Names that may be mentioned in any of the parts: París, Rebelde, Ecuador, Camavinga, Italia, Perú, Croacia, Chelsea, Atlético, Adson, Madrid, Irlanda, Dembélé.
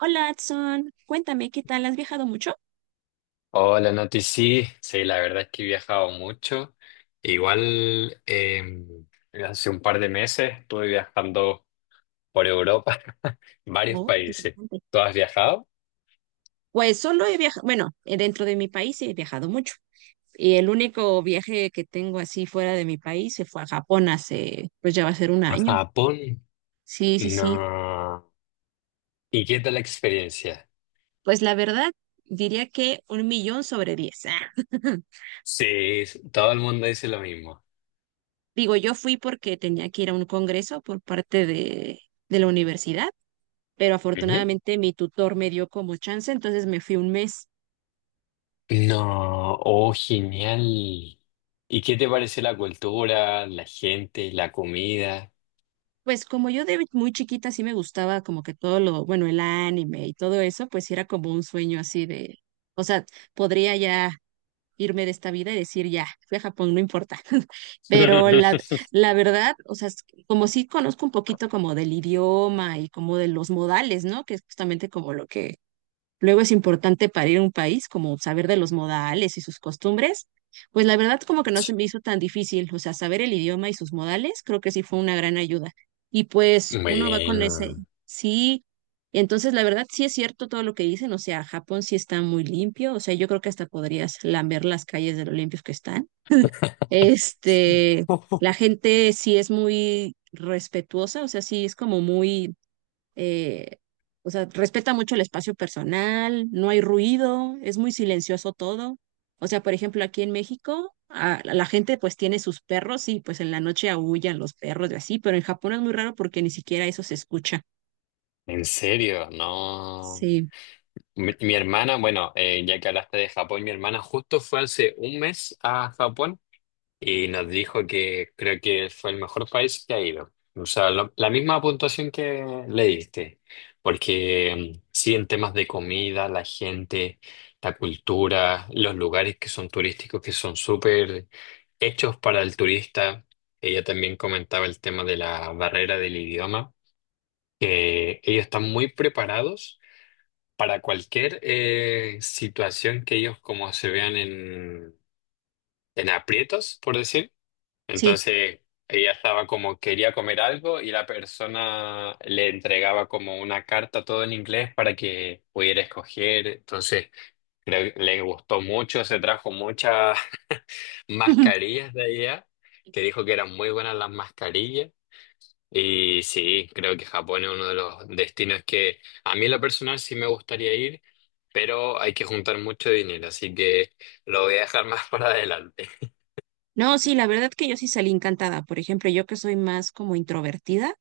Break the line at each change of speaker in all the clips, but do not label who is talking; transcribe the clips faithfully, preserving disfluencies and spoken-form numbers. Hola, Adson. Cuéntame, ¿qué tal? ¿Has viajado mucho?
Hola, Nati, sí, sí, la verdad es que he viajado mucho. Igual eh, hace un par de meses estuve viajando por Europa, varios
Oh,
países.
interesante.
¿Tú has viajado?
Pues solo he viajado, bueno, eh, dentro de mi país he viajado mucho. Y el único viaje que tengo así fuera de mi país se fue a Japón hace, pues ya va a ser un
¿A
año.
Japón?
Sí, sí, sí.
No. ¿Y qué tal la experiencia?
Pues la verdad, diría que un millón sobre diez.
Sí, todo el mundo dice lo mismo.
Digo, yo fui porque tenía que ir a un congreso por parte de, de la universidad, pero
Ujú.
afortunadamente mi tutor me dio como chance, entonces me fui un mes.
No, oh, genial. ¿Y qué te parece la cultura, la gente, la comida?
Pues como yo de muy chiquita sí me gustaba como que todo lo, bueno, el anime y todo eso, pues sí era como un sueño así de, o sea, podría ya irme de esta vida y decir ya, fui a Japón, no importa. Pero la, la verdad, o sea, es que como sí conozco un poquito como del idioma y como de los modales, ¿no? Que es justamente como lo que luego es importante para ir a un país, como saber de los modales y sus costumbres, pues la verdad como que no se me hizo tan difícil, o sea, saber el idioma y sus modales creo que sí fue una gran ayuda. Y pues uno va con ese,
Bueno.
sí, entonces la verdad sí es cierto todo lo que dicen, o sea, Japón sí está muy limpio, o sea, yo creo que hasta podrías lamber las calles de lo limpios que están. Este, la gente sí es muy respetuosa, o sea, sí es como muy eh, o sea, respeta mucho el espacio personal, no hay ruido, es muy silencioso todo. O sea, por ejemplo, aquí en México, a- la gente pues tiene sus perros y pues en la noche aúllan los perros y así, pero en Japón es muy raro porque ni siquiera eso se escucha.
En serio, no.
Sí,
Mi, mi hermana, bueno, eh, ya que hablaste de Japón, mi hermana justo fue hace un mes a Japón y nos dijo que creo que fue el mejor país que ha ido. O sea, lo- la misma puntuación que le diste, porque mm, sí, en temas de comida, la gente, la cultura, los lugares que son turísticos, que son súper hechos para el turista. Ella también comentaba el tema de la barrera del idioma, que ellos están muy preparados para cualquier eh, situación que ellos como se vean en, en aprietos, por decir.
sí.
Entonces, ella estaba como quería comer algo y la persona le entregaba como una carta todo en inglés para que pudiera escoger. Entonces, creo que le gustó mucho, se trajo muchas mascarillas de allá, que dijo que eran muy buenas las mascarillas. Y sí, creo que Japón es uno de los destinos que a mí en lo personal sí me gustaría ir, pero hay que juntar mucho dinero, así que lo voy a dejar más para adelante.
No, sí, la verdad que yo sí salí encantada. Por ejemplo, yo que soy más como introvertida,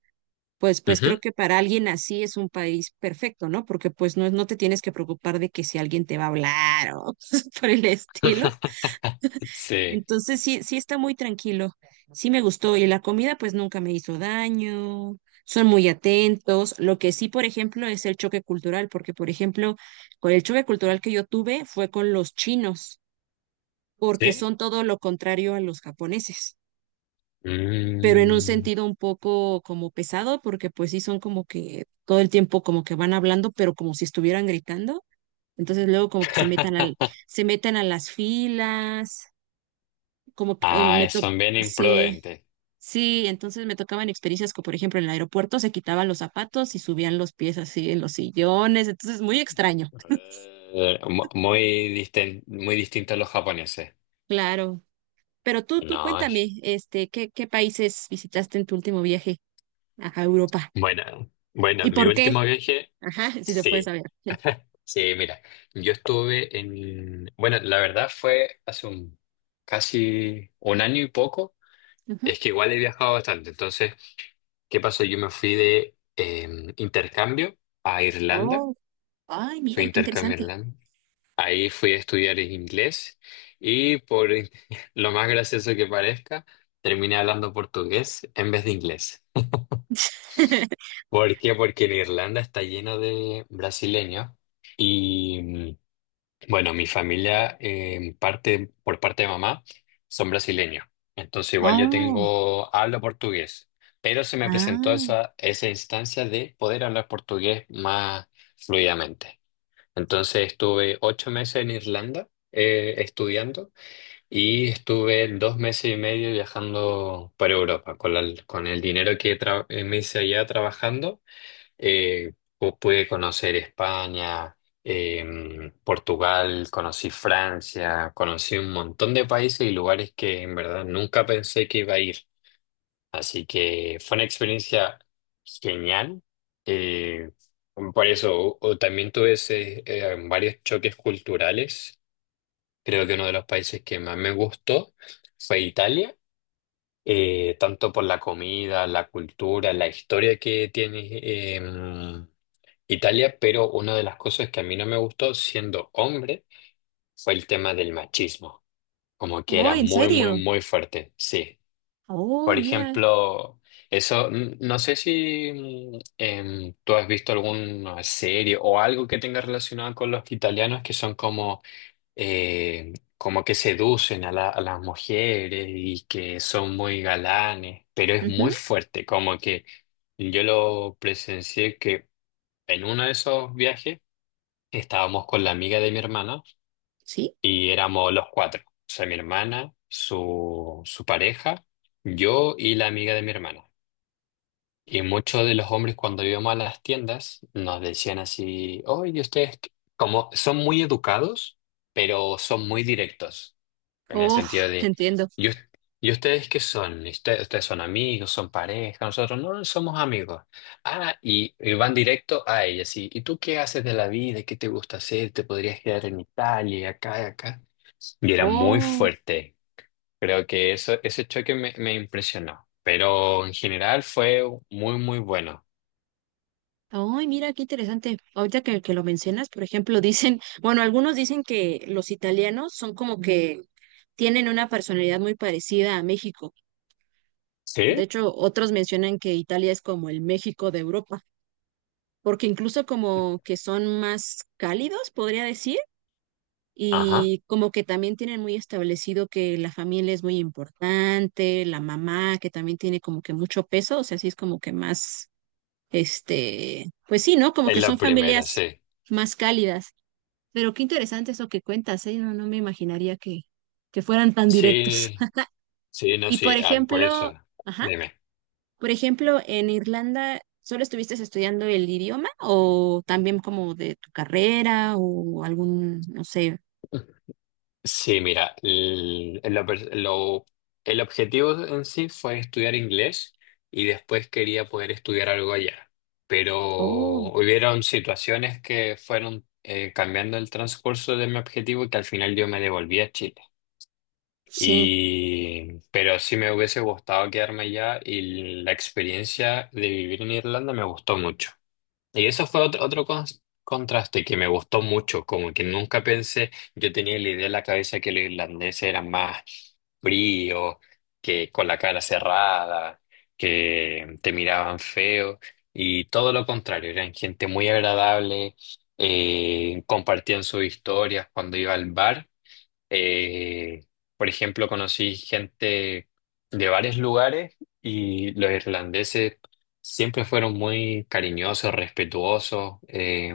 pues, pues
Ujú.
creo que para alguien así es un país perfecto, ¿no? Porque pues no, no te tienes que preocupar de que si alguien te va a hablar o cosas por el estilo.
Sí,
Entonces sí, sí está muy tranquilo. Sí me gustó. Y la comida pues nunca me hizo daño. Son muy atentos. Lo que sí, por ejemplo, es el choque cultural, porque por ejemplo, con el choque cultural que yo tuve fue con los chinos, porque
sí.
son todo lo contrario a los japoneses, pero en un
Mm.
sentido un poco como pesado, porque pues sí son como que todo el tiempo como que van hablando, pero como si estuvieran gritando. Entonces luego como que se metan al, se meten a las filas, como que eh, me
Ah,
tocó,
son bien
sí.
imprudentes.
Sí, entonces me tocaban experiencias como, por ejemplo, en el aeropuerto se quitaban los zapatos y subían los pies así en los sillones, entonces muy extraño.
Eh, mu- Muy, disten- muy distintos a los japoneses.
Claro. Pero tú, tú
No,
cuéntame, este, ¿qué, qué países visitaste en tu último viaje a Europa?
Bueno, bueno,
¿Y
mi
por qué?
último viaje,
Ajá, si se puede
sí.
saber.
Sí, mira, yo estuve en, bueno, la verdad fue hace un, casi un año y poco.
Ujú.
Es que igual he viajado bastante. Entonces, ¿qué pasó? Yo me fui de eh, intercambio a Irlanda.
Oh, ay,
Fui a
mira, qué
intercambio a
interesante.
Irlanda. Ahí fui a estudiar inglés y por lo más gracioso que parezca, terminé hablando portugués en vez de inglés. ¿Por qué? Porque en Irlanda está lleno de brasileños y mm, bueno, mi familia eh, en parte, por parte de mamá son brasileños. Entonces igual yo
Oh,
tengo, hablo portugués, pero se me presentó
ah,
esa, esa instancia de poder hablar portugués más fluidamente. Entonces estuve ocho meses en Irlanda eh, estudiando y estuve dos meses y medio viajando por Europa con, la- con el dinero que tra- eh, me hice allá trabajando. Eh, pu- Pude conocer España, em, Portugal, conocí Francia, conocí un montón de países y lugares que en verdad nunca pensé que iba a ir. Así que fue una experiencia genial. Eh, por eso o- o también tuve ese, eh, varios choques culturales. Creo que uno de los países que más me gustó fue Italia eh, tanto por la comida, la cultura, la historia que tiene em, Italia, pero una de las cosas que a mí no me gustó siendo hombre fue el tema del machismo, como que
oh,
era
¿en
muy, muy,
serio?
muy fuerte, sí.
Oh,
Por
mira.
ejemplo, eso, mm, no sé si mm, em, tú has visto alguna serie o algo que tenga relacionado con los italianos que son como, eh, como que seducen a la- a las mujeres y que son muy galanes, pero es muy
Ujú,
fuerte, como que yo lo presencié que en uno de esos viajes. Estábamos con la amiga de mi hermana
Sí.
y éramos los cuatro. O sea, mi hermana, su, su pareja, yo y la amiga de mi hermana. Y muchos de los hombres cuando íbamos a las tiendas nos decían así, oye, ustedes qué-". Como son muy educados, pero son muy directos, en el
Oh,
sentido de,
entiendo.
¿y, us- y ustedes qué son? ¿Ustedes, ustedes son amigos, son pareja? Nosotros no somos amigos. Ah, y, y van directo a ella, así, ¿y tú qué haces de la vida? ¿Qué te gusta hacer? ¿Te podrías quedar en Italia, acá, y acá? Y era muy
Oh.
fuerte. Creo que eso, ese choque me, me impresionó, pero en general fue muy, muy bueno.
Ay, mira, qué interesante. Ahorita que, que lo mencionas, por ejemplo, dicen, bueno, algunos dicen que los italianos son como que tienen una personalidad muy parecida a México. De
¿Sí?
hecho, otros mencionan que Italia es como el México de Europa, porque incluso como que son más cálidos, podría decir,
Ajá,
y como que también tienen muy establecido que la familia es muy importante, la mamá que también tiene como que mucho peso, o sea, sí es como que más Este, pues sí, ¿no? Como
es
que son
la primera,
familias
sí.
más cálidas. Pero qué interesante eso que cuentas, ¿eh? No, no me imaginaría que, que fueran tan directos.
Sí, sí, no,
Y por
sí, ah, por eso,
ejemplo, ajá,
dime.
por ejemplo, en Irlanda, ¿solo estuviste estudiando el idioma o también como de tu carrera o algún, no sé?
Sí, mira, el, lo per- lo- el objetivo en sí fue estudiar inglés y después quería poder estudiar algo allá, pero
Oh,
hubieron situaciones que fueron eh, cambiando el transcurso de mi objetivo y que al final yo me devolví a Chile.
sí.
Y, pero sí me hubiese gustado quedarme allá y la experiencia de vivir en Irlanda me gustó mucho. Y eso fue otro, otro cons- contraste que me gustó mucho, como que nunca pensé, yo tenía la idea en la cabeza que los irlandeses eran más fríos, que con la cara cerrada, que te miraban feo y todo lo contrario, eran gente muy agradable, eh, compartían sus historias cuando iba al bar. Eh, por ejemplo, conocí gente de varios lugares y los irlandeses siempre fueron muy cariñosos, respetuosos. eh,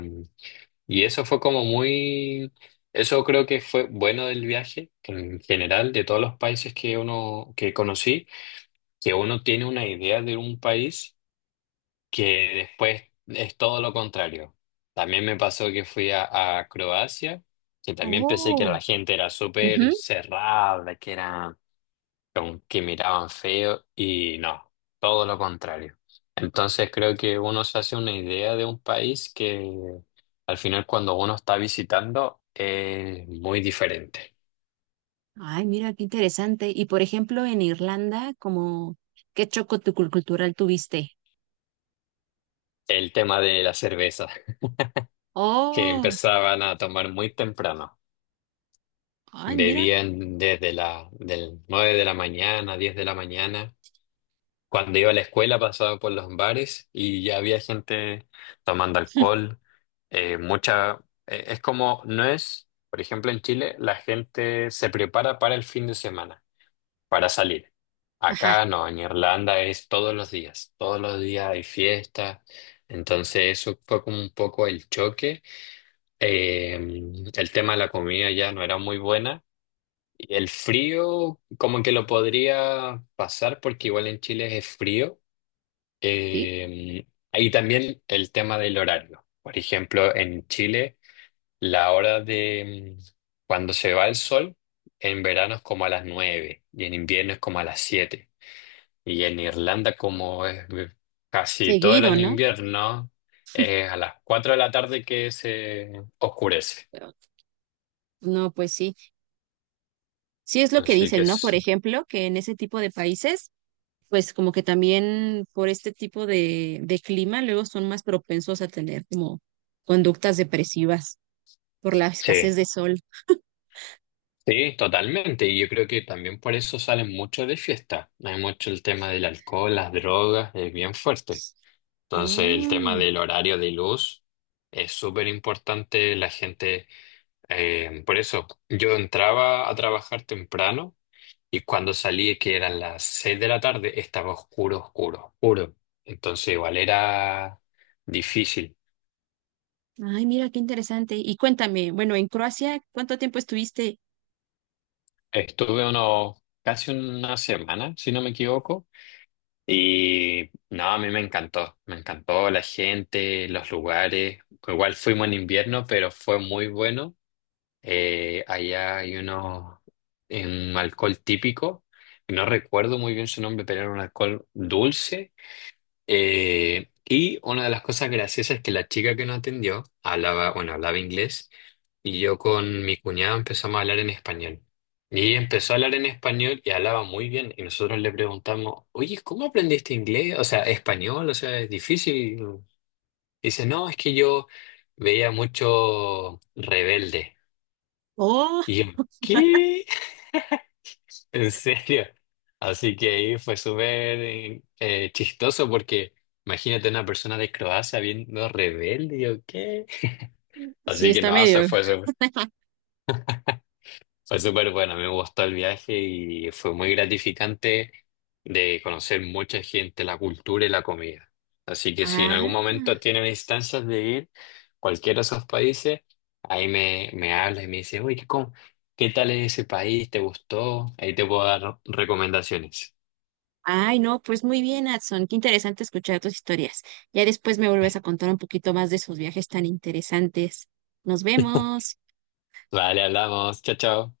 Y eso fue como muy, eso creo que fue bueno del viaje en general, de todos los países que uno, que conocí, que uno tiene una idea de un país que después es todo lo contrario. También me pasó que fui a, a Croacia, que también pensé que
Oh,
la gente era súper
ujú.
cerrada, que era como que miraban feo y no, todo lo contrario. Entonces creo que uno se hace una idea de un país que al final cuando uno está visitando es muy diferente.
Ay, mira, qué interesante. Y por ejemplo, en Irlanda, como, ¿qué choco tu cultural tuviste?
El tema de la cerveza, que
Oh,
empezaban a tomar muy temprano.
ay, mira.
Bebían desde la, del nueve de la mañana, diez de la mañana. Cuando iba a la escuela pasaba por los bares y ya había gente tomando alcohol. Eh, mucha, eh, es como, no es, por ejemplo, en Chile la gente se prepara para el fin de semana, para salir.
Ajá,
Acá no, en Irlanda es todos los días, todos los días hay fiesta. Entonces eso fue como un poco el choque. Eh, el tema de la comida ya no era muy buena. Y el frío, como que lo podría pasar, porque igual en Chile es frío.
sí,
Eh, Ahí también el tema del horario. Por ejemplo, en Chile, la hora de mm, cuando se va el sol, en verano es como a las nueve y en invierno es como a las siete. Y en Irlanda, como es eh, casi todo el
seguido,
año
¿no?
invierno, es a las cuatro de la tarde que se oscurece.
Pero, no, pues sí, sí es lo que
Así que
dicen, ¿no? Por
es-
ejemplo, que en ese tipo de países, pues como que también por este tipo de, de clima, luego son más propensos a tener como conductas depresivas por la
sí.
escasez de sol.
Sí, totalmente. Y yo creo que también por eso salen mucho de fiesta. Hay mucho el tema del alcohol, las drogas, es bien fuerte. Entonces el tema
Oh,
del horario de luz es súper importante. La gente, eh, por eso yo entraba a trabajar temprano y cuando salí, que eran las seis de la tarde, estaba oscuro, oscuro, oscuro. Entonces igual era difícil.
ay, mira, qué interesante. Y cuéntame, bueno, en Croacia, ¿cuánto tiempo estuviste?
Estuve unos casi una semana, si no me equivoco. Y no, a mí me encantó, me encantó la gente, los lugares. Igual fuimos en invierno, pero fue muy bueno. Eh, allá hay uno, un alcohol típico, no recuerdo muy bien su nombre, pero era un alcohol dulce eh, y una de las cosas graciosas es que la chica que nos atendió hablaba, bueno, hablaba inglés y yo con mi cuñado empezamos a hablar en español. Y ella empezó a hablar en español y hablaba muy bien. Y nosotros le preguntamos, oye, ¿cómo aprendiste inglés? O sea, español, o sea, es difícil. Dice, no, es que yo veía mucho Rebelde.
Oh,
Y yo, ¿qué? ¿En serio? Así que ahí fue súper eh, eh, chistoso porque imagínate una persona de Croacia viendo Rebelde, ¿o qué?
sí,
Así que
está
no, o sea,
medio.
fue súper fue súper bueno, me gustó el viaje y fue muy gratificante de conocer mucha gente, la cultura y la comida. Así que si en algún momento
Ah.
tienen instancias de ir a cualquiera de esos países, ahí me, me hablas y me dices, uy, ¿cómo- ¿Qué tal es ese país? ¿Te gustó? Ahí te puedo dar recomendaciones.
Ay, no, pues muy bien, Adson. Qué interesante escuchar tus historias. Ya después me vuelves a contar un poquito más de esos viajes tan interesantes. Nos vemos.
Vale, hablamos. Chao, chao.